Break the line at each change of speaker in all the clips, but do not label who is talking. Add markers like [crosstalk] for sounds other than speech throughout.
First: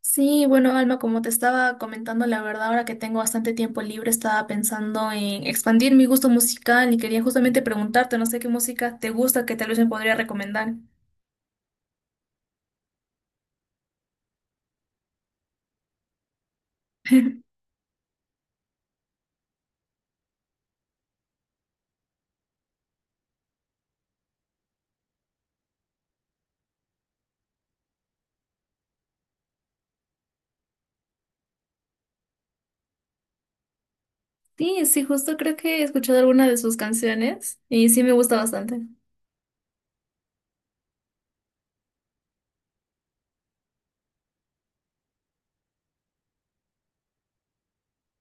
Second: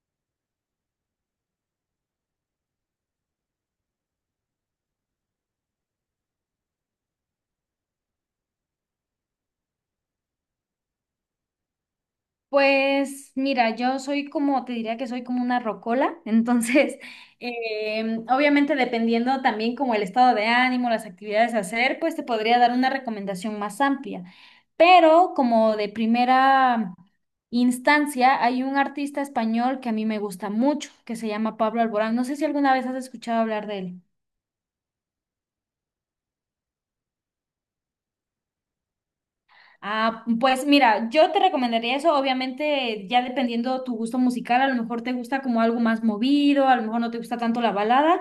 Sí, bueno, Alma, como te estaba comentando, la verdad, ahora que tengo bastante tiempo libre, estaba pensando en expandir mi gusto musical y quería justamente preguntarte, no sé qué música te gusta que tal vez me podría recomendar.
Pues mira, yo soy como, te diría que soy como una rocola, entonces [laughs]
[laughs]
obviamente dependiendo también como el estado de ánimo, las actividades a hacer, pues te podría dar una recomendación más amplia. Pero como de primera instancia, hay un artista español que a mí me gusta mucho, que se llama Pablo Alborán. No sé si alguna vez has escuchado hablar de él.
Sí, sí, justo creo que he escuchado alguna de sus canciones y sí me gusta bastante.
Ah, pues mira, yo te recomendaría eso, obviamente ya dependiendo tu gusto musical, a lo mejor te gusta como algo más movido, a lo mejor no te gusta tanto la balada,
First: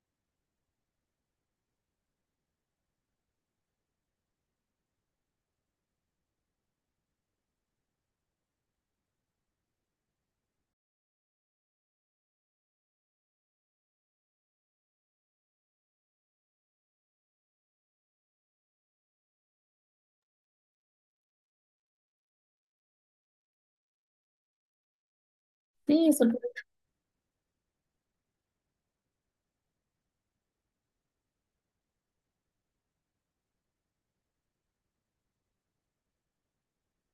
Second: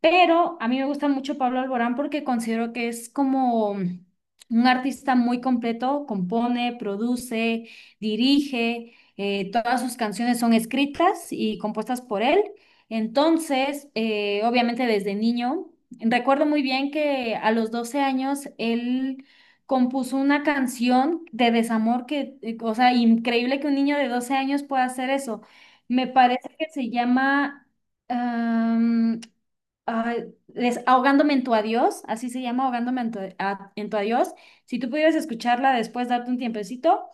pero a mí me gusta mucho Pablo Alborán porque considero que es como un artista muy completo, compone, produce, dirige, todas sus canciones son escritas y compuestas por él. Entonces, obviamente desde niño, recuerdo muy bien que a los 12 años él compuso una canción de desamor que, o sea, increíble que un niño de 12 años pueda hacer eso. Me
Sí,
parece que se llama... Ay, ahogándome en tu adiós, así se llama, ahogándome en tu, en tu adiós. Si tú pudieras escucharla después, darte un tiempecito,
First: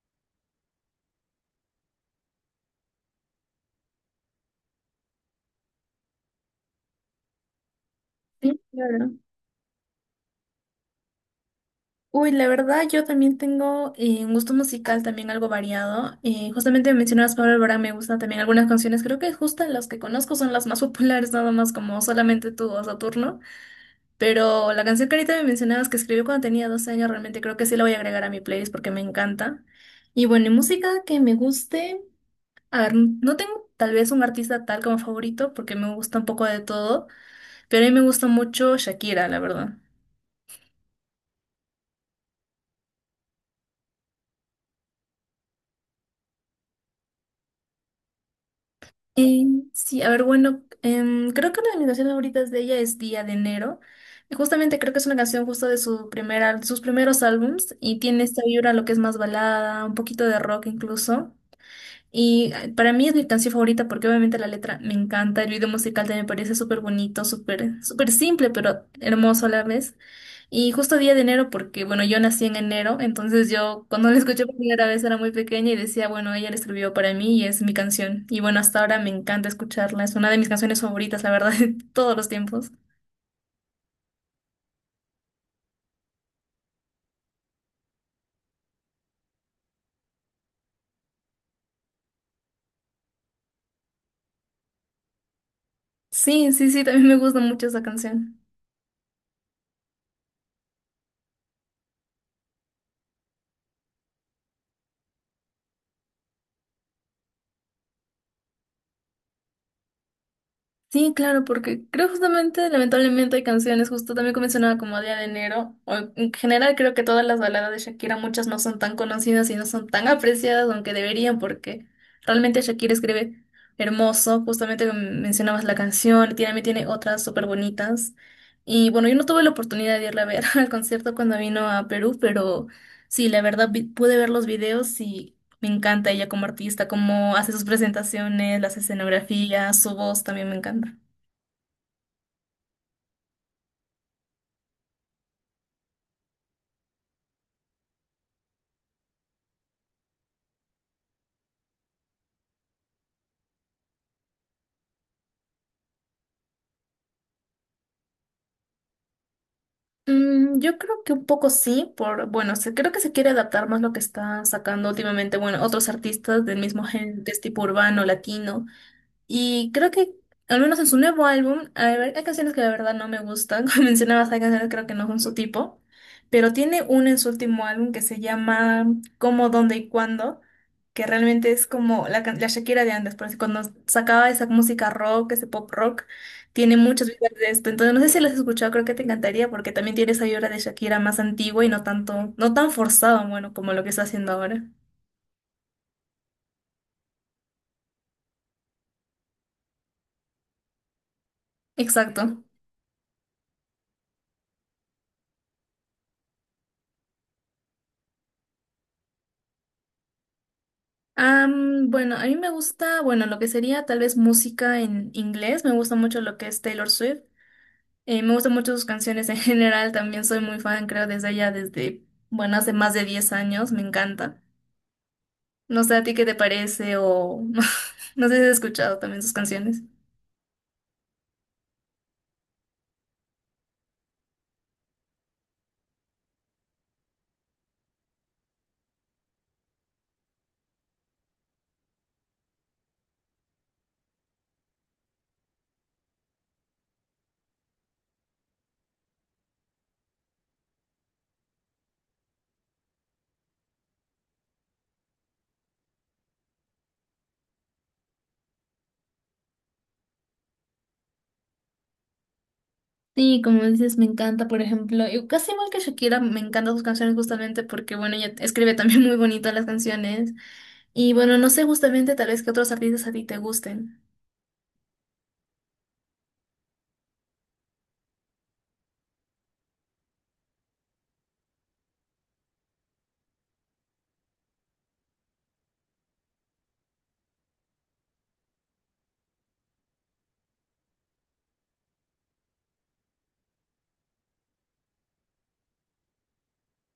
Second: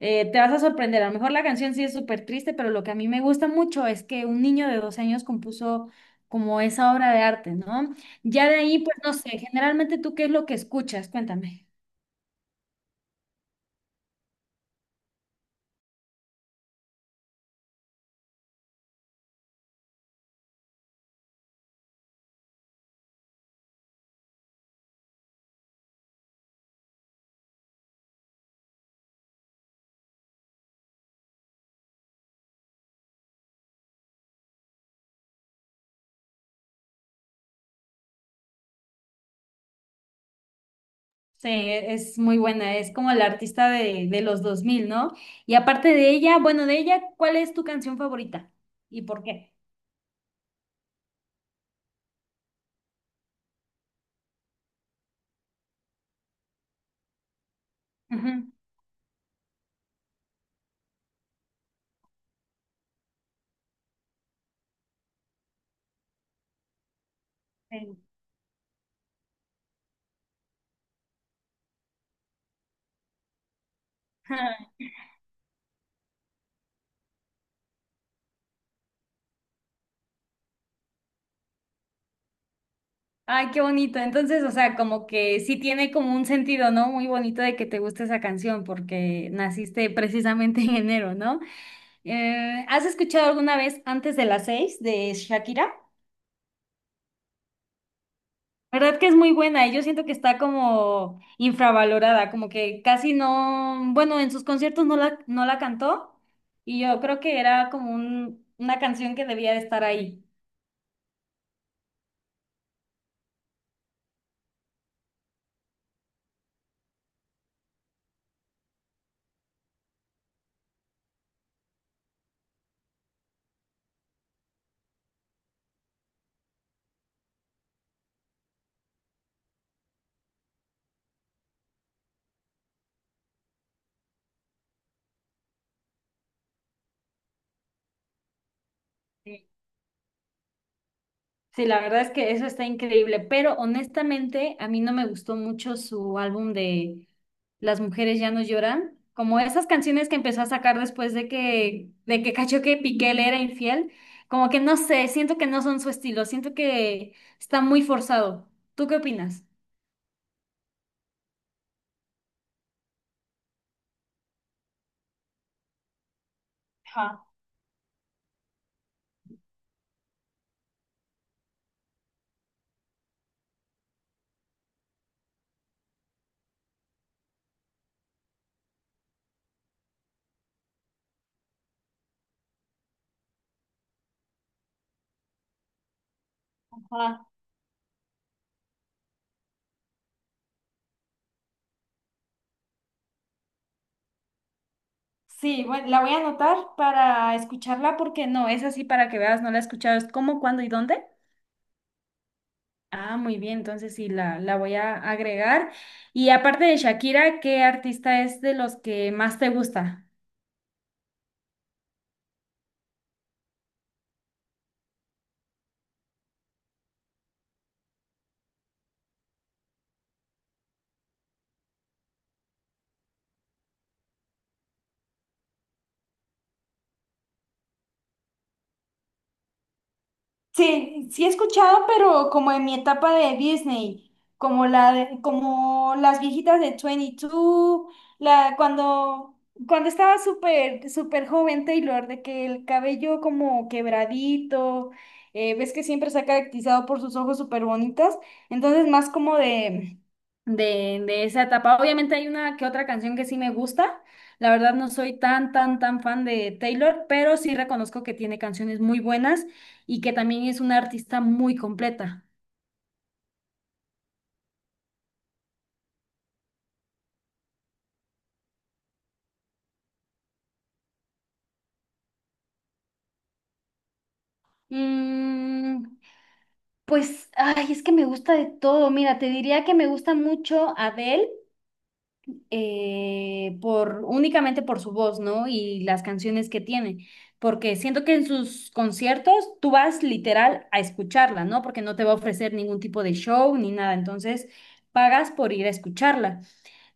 te vas a sorprender. A lo mejor la canción sí es súper triste, pero lo que a mí me gusta mucho es que un niño de 12 años compuso como esa obra de arte, ¿no? Ya de
sí,
ahí, pues
claro.
no sé, generalmente tú qué es lo que escuchas, cuéntame.
Uy, la verdad, yo también tengo un gusto musical también algo variado. Justamente mencionabas Pablo Alborán, me gustan también algunas canciones. Creo que justo las que conozco son las más populares, nada más como Solamente Tú o Saturno. Pero la canción que ahorita me mencionabas que escribió cuando tenía 12 años, realmente creo que sí la voy a agregar a mi playlist porque me encanta. Y bueno, y música que me guste. A ver, no tengo tal vez un artista tal como favorito porque me gusta un poco de todo, pero a mí me gusta mucho Shakira, la verdad.
Sí, es muy buena, es como la artista de los dos mil, ¿no? Y aparte de ella, bueno, de ella, ¿cuál es tu canción favorita? ¿Y por
Eh,
qué?
sí, a ver, bueno, creo que una de mis canciones favoritas de ella es Día de Enero. Y justamente creo que es una canción justo de su primera, sus primeros álbums y tiene esta
Ujú,
vibra, lo que es más balada, un poquito de rock incluso. Y para mí es mi canción favorita porque obviamente la letra me encanta, el video musical también me parece súper bonito, súper
sí.
súper simple, pero hermoso a la vez. Y justo día de enero, porque bueno, yo nací en enero, entonces yo cuando la escuché por
[laughs]
primera vez era muy pequeña y decía, bueno, ella la escribió para mí y es mi canción. Y bueno, hasta ahora me encanta escucharla, es una de mis canciones favoritas, la verdad, [laughs] de todos los tiempos.
Ay, qué bonito. Entonces, o sea, como que sí tiene como un sentido, ¿no? Muy bonito de que te guste esa canción porque naciste precisamente [laughs] en enero, ¿no? ¿Has escuchado alguna vez Antes de las seis de Shakira?
Sí, sí, sí, también me gusta mucho esa canción.
¿Verdad que es muy buena? Y yo siento que está como infravalorada, como que casi no, bueno, en sus conciertos no la cantó y yo creo que era como una canción que debía de estar ahí.
Sí, claro, porque creo justamente, lamentablemente, hay canciones, justo también como mencionaba como Día de Enero, o en general creo que todas las baladas de Shakira, muchas no son tan conocidas y no son tan apreciadas, aunque deberían, porque realmente Shakira escribe hermoso, justamente como mencionabas la canción, también tiene otras súper bonitas. Y bueno, yo no tuve la oportunidad de irla a ver [laughs] al concierto cuando vino a Perú, pero sí, la verdad pude ver los videos y me encanta ella como artista, cómo hace sus presentaciones, las escenografías, su voz también me encanta.
Sí, la verdad es que eso está increíble, pero honestamente a mí no me gustó mucho su álbum de Las mujeres ya no lloran, como esas canciones que empezó a sacar después de que cachó que Piqué le era infiel, como que no sé, siento que no son su estilo, siento que está muy forzado. ¿Tú qué opinas?
Mm, yo creo que un poco sí, bueno, creo que se quiere adaptar más lo que están sacando últimamente, bueno, otros artistas del mismo género,
Ajá,
que es tipo urbano, latino. Y creo que, al menos en su nuevo álbum, a ver, hay canciones que la verdad no me gustan. [laughs] Como mencionabas, hay canciones que creo que no son su tipo. Pero tiene una en su último álbum que se llama Cómo, Dónde y Cuándo, que realmente es como la, la Shakira de antes. Porque cuando sacaba esa música rock, ese pop rock, tiene muchos
ajá.
vibras de esto. Entonces, no sé si lo has escuchado, creo que te encantaría porque también tiene esa vibra de Shakira más antigua y no tanto, no tan forzado, bueno, como lo que está haciendo ahora.
Sí, bueno, la voy a anotar para escucharla porque no, es así para que veas, no la he escuchado, es cómo, cuándo y dónde.
Exacto.
Ah, muy bien, entonces sí, la voy a agregar. Y aparte de Shakira, ¿qué artista es de los que más te gusta?
Bueno, a mí me gusta, bueno, lo que sería tal vez música en inglés, me gusta mucho lo que es Taylor Swift, me gustan mucho sus canciones en [laughs] general, también soy muy fan, creo, desde allá, desde, bueno, hace más de 10 años, me encanta. No sé a ti qué te parece o [laughs] no sé si has escuchado también sus canciones.
Sí, sí he escuchado, pero como en mi etapa de Disney, como las viejitas de 22, la cuando cuando estaba súper súper joven Taylor, de que el cabello como quebradito, ves que siempre se ha caracterizado por sus ojos súper bonitas, entonces más como de esa etapa. Obviamente hay una que otra canción que sí me gusta. La verdad no soy tan tan tan fan de Taylor, pero sí reconozco que tiene canciones muy buenas y que también es una artista muy completa.
Sí, como dices, me encanta, por ejemplo, y casi igual que Shakira, me encantan sus canciones justamente porque, bueno, ella escribe también [laughs] muy bonito las canciones. Y bueno, no sé justamente tal vez qué otros artistas a ti te gusten.
Mm, pues, ay, es que me gusta de todo. Mira, te diría que me gusta mucho Adele. Por únicamente por su voz, ¿no? Y las canciones que tiene, porque siento que en sus conciertos tú vas literal a escucharla, ¿no? Porque no te va a ofrecer ningún tipo de show ni nada, entonces pagas por ir a escucharla.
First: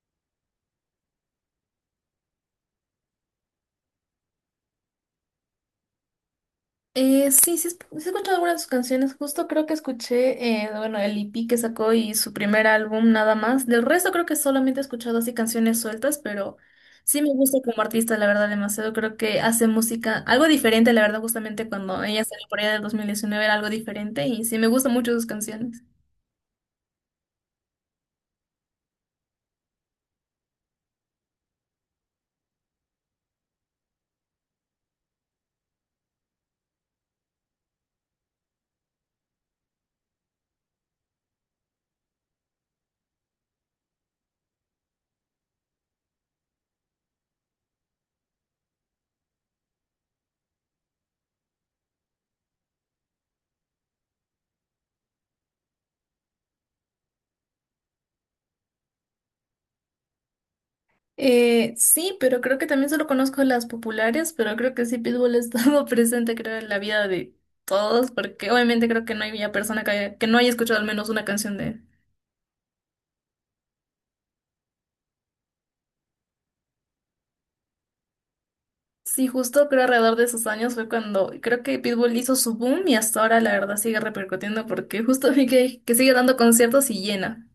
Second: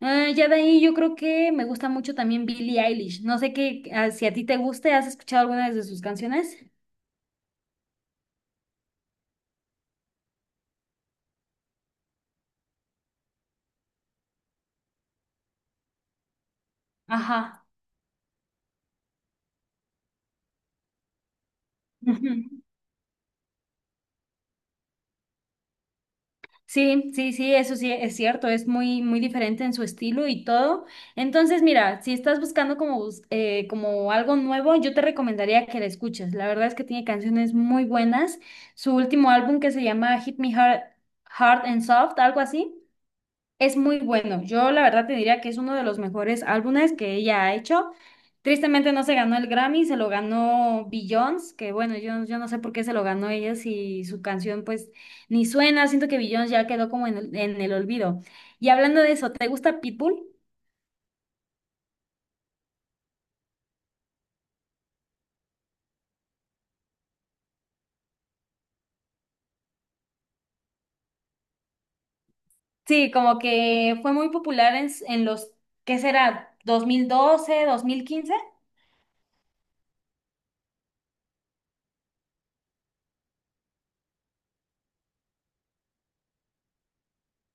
Ya de ahí yo creo que me gusta mucho también Billie Eilish. No sé qué, ah, si a ti te guste, ¿has escuchado alguna de sus canciones?
Sí, sí, he escuchado algunas de sus canciones. Justo creo que escuché, bueno, el EP que sacó y su primer álbum nada más. Del resto creo que solamente he escuchado así canciones sueltas, pero sí me gusta
Ajá.
como artista, la verdad, demasiado. Creo que hace música algo diferente, la verdad, justamente cuando ella salió por
[laughs]
allá del 2019 era algo diferente y sí me gustan mucho sus canciones.
Sí, sí, sí, eso sí es cierto, es muy, muy diferente en su estilo y todo. Entonces, mira, si estás buscando como, como algo nuevo, yo te recomendaría que la escuches. La verdad es que tiene canciones muy buenas. Su último álbum que se llama Hit Me Hard, Hard and Soft, algo así. Es muy bueno. Yo la verdad te diría que es uno de los mejores álbumes que ella ha hecho. Tristemente no se ganó el Grammy, se lo ganó Beyoncé, que bueno, yo no sé por qué se lo ganó ella si su canción pues ni suena. Siento que Beyoncé ya quedó como en el olvido. Y hablando de eso, ¿te gusta Pitbull?
Sí, pero creo que también solo conozco las populares, pero creo que sí Pitbull ha estado [laughs] presente, creo, en la vida de todos, porque obviamente creo que no hay persona que, que no haya escuchado al menos una canción de.
Sí, como que fue muy popular en los, ¿qué será? Dos mil doce, 2015.
Sí, justo creo alrededor de esos años fue cuando creo que Pitbull hizo su boom y hasta ahora la verdad sigue repercutiendo porque justo vi que sigue dando conciertos y llena.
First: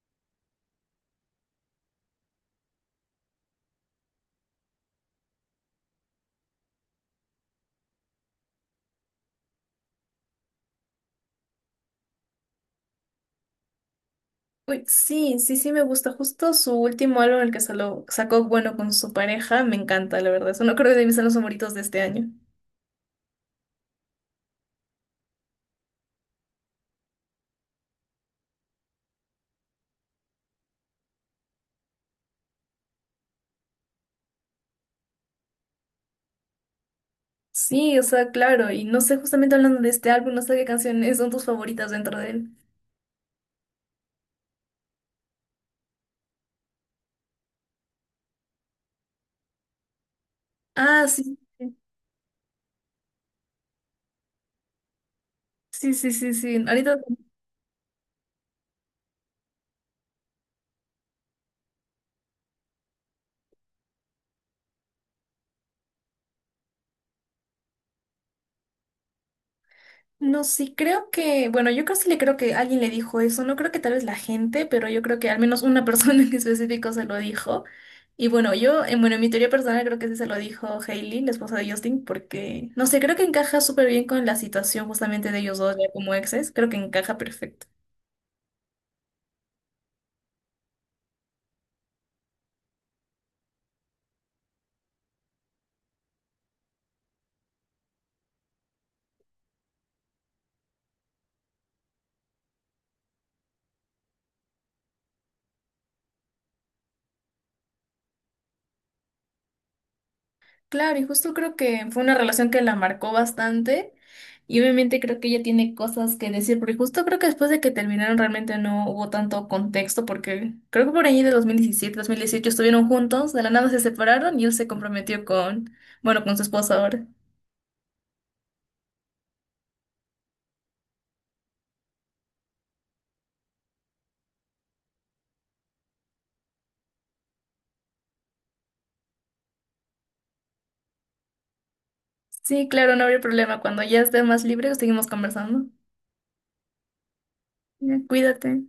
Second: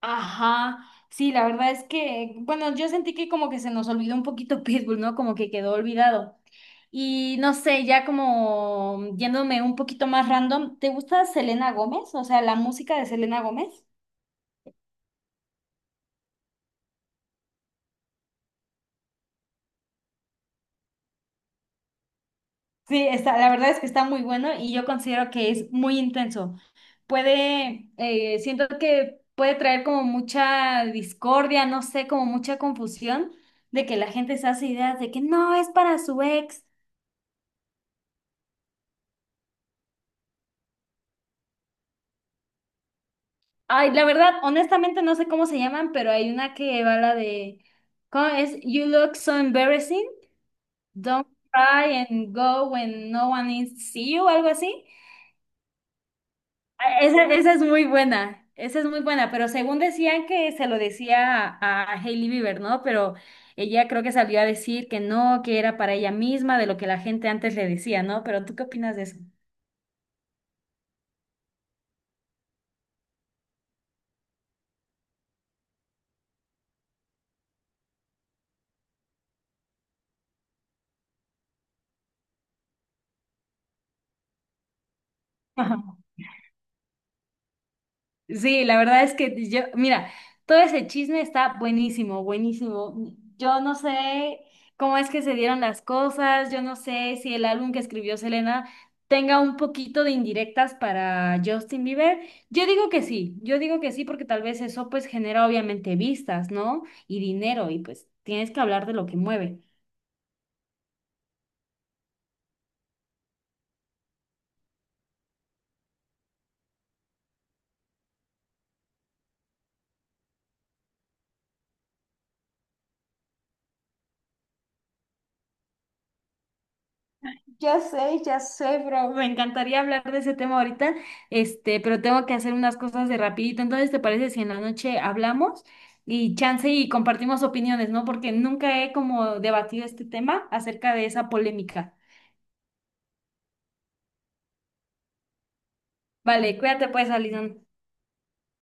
Ajá, sí, la verdad es que, bueno, yo sentí que como que se nos olvidó un poquito [laughs] Pitbull, ¿no? Como que quedó olvidado. Y no sé, ya como yéndome un poquito más random, ¿te gusta Selena Gómez? O sea, la música de Selena Gómez.
Uy, sí, sí, sí me gusta. Justo su último álbum, el que sacó bueno con su pareja, me encanta, la verdad. Eso no creo que de mis álbumes favoritos de este año.
Sí, está, la verdad es que está muy bueno y yo considero que es muy intenso. Puede, siento que puede traer como mucha discordia, no sé, como mucha confusión de que la gente se hace ideas de que no es para su ex.
Sí, o sea, claro. Y no sé, justamente hablando de este álbum, no sé qué canciones son tus favoritas dentro de él.
Ay, la verdad, honestamente no sé cómo se llaman, pero hay una que va la de, ¿cómo es? You look so embarrassing,
Ah,
don't
sí.
cry and go when no one is see you, algo así.
Sí, sí, sí, sí, sí. Ahorita.
Ah, esa, esa es muy buena, esa es muy buena, pero según decían que se lo decía a Hailey Bieber, ¿no? Pero ella creo que salió a decir que no, que era para ella misma, de lo que la gente antes le decía, ¿no? Pero ¿tú qué opinas de eso?
No, sí, creo que, bueno, yo casi le creo que alguien le dijo eso, no creo que tal vez la gente, pero yo creo que al menos una persona [laughs] en específico se lo dijo. Y bueno, yo, bueno, en mi teoría personal creo que sí se lo dijo Hailey, la esposa de Justin, porque, no sé, creo que encaja súper bien con la situación justamente de ellos dos ya
[laughs]
como exes, creo que encaja perfecto.
Sí, la verdad es que yo, mira, todo ese chisme está buenísimo, buenísimo. Yo no sé cómo es que se dieron las cosas, yo no sé si el álbum que escribió Selena tenga un poquito de indirectas para Justin Bieber. Yo digo que sí, yo digo que sí porque tal vez eso pues genera obviamente vistas, ¿no? Y dinero y pues tienes que hablar de lo que mueve.
Claro, y justo creo que fue una relación que la marcó bastante y obviamente creo que ella tiene cosas que decir, porque justo creo que después de que terminaron realmente no hubo tanto contexto, porque creo que por ahí de 2017 2018 estuvieron juntos, de la nada se separaron y él se comprometió con, bueno, con su esposa ahora.
Ya sé, bro. Me encantaría hablar de ese tema ahorita, este, pero tengo que hacer unas cosas de rapidito. Entonces, ¿te parece si en la noche hablamos y chance y compartimos opiniones, ¿no? Porque nunca he como debatido este tema acerca de esa polémica.
Sí, claro, no habría problema. Cuando ya esté más libre, seguimos conversando.
Vale, cuídate pues, Alison.
Ya, cuídate.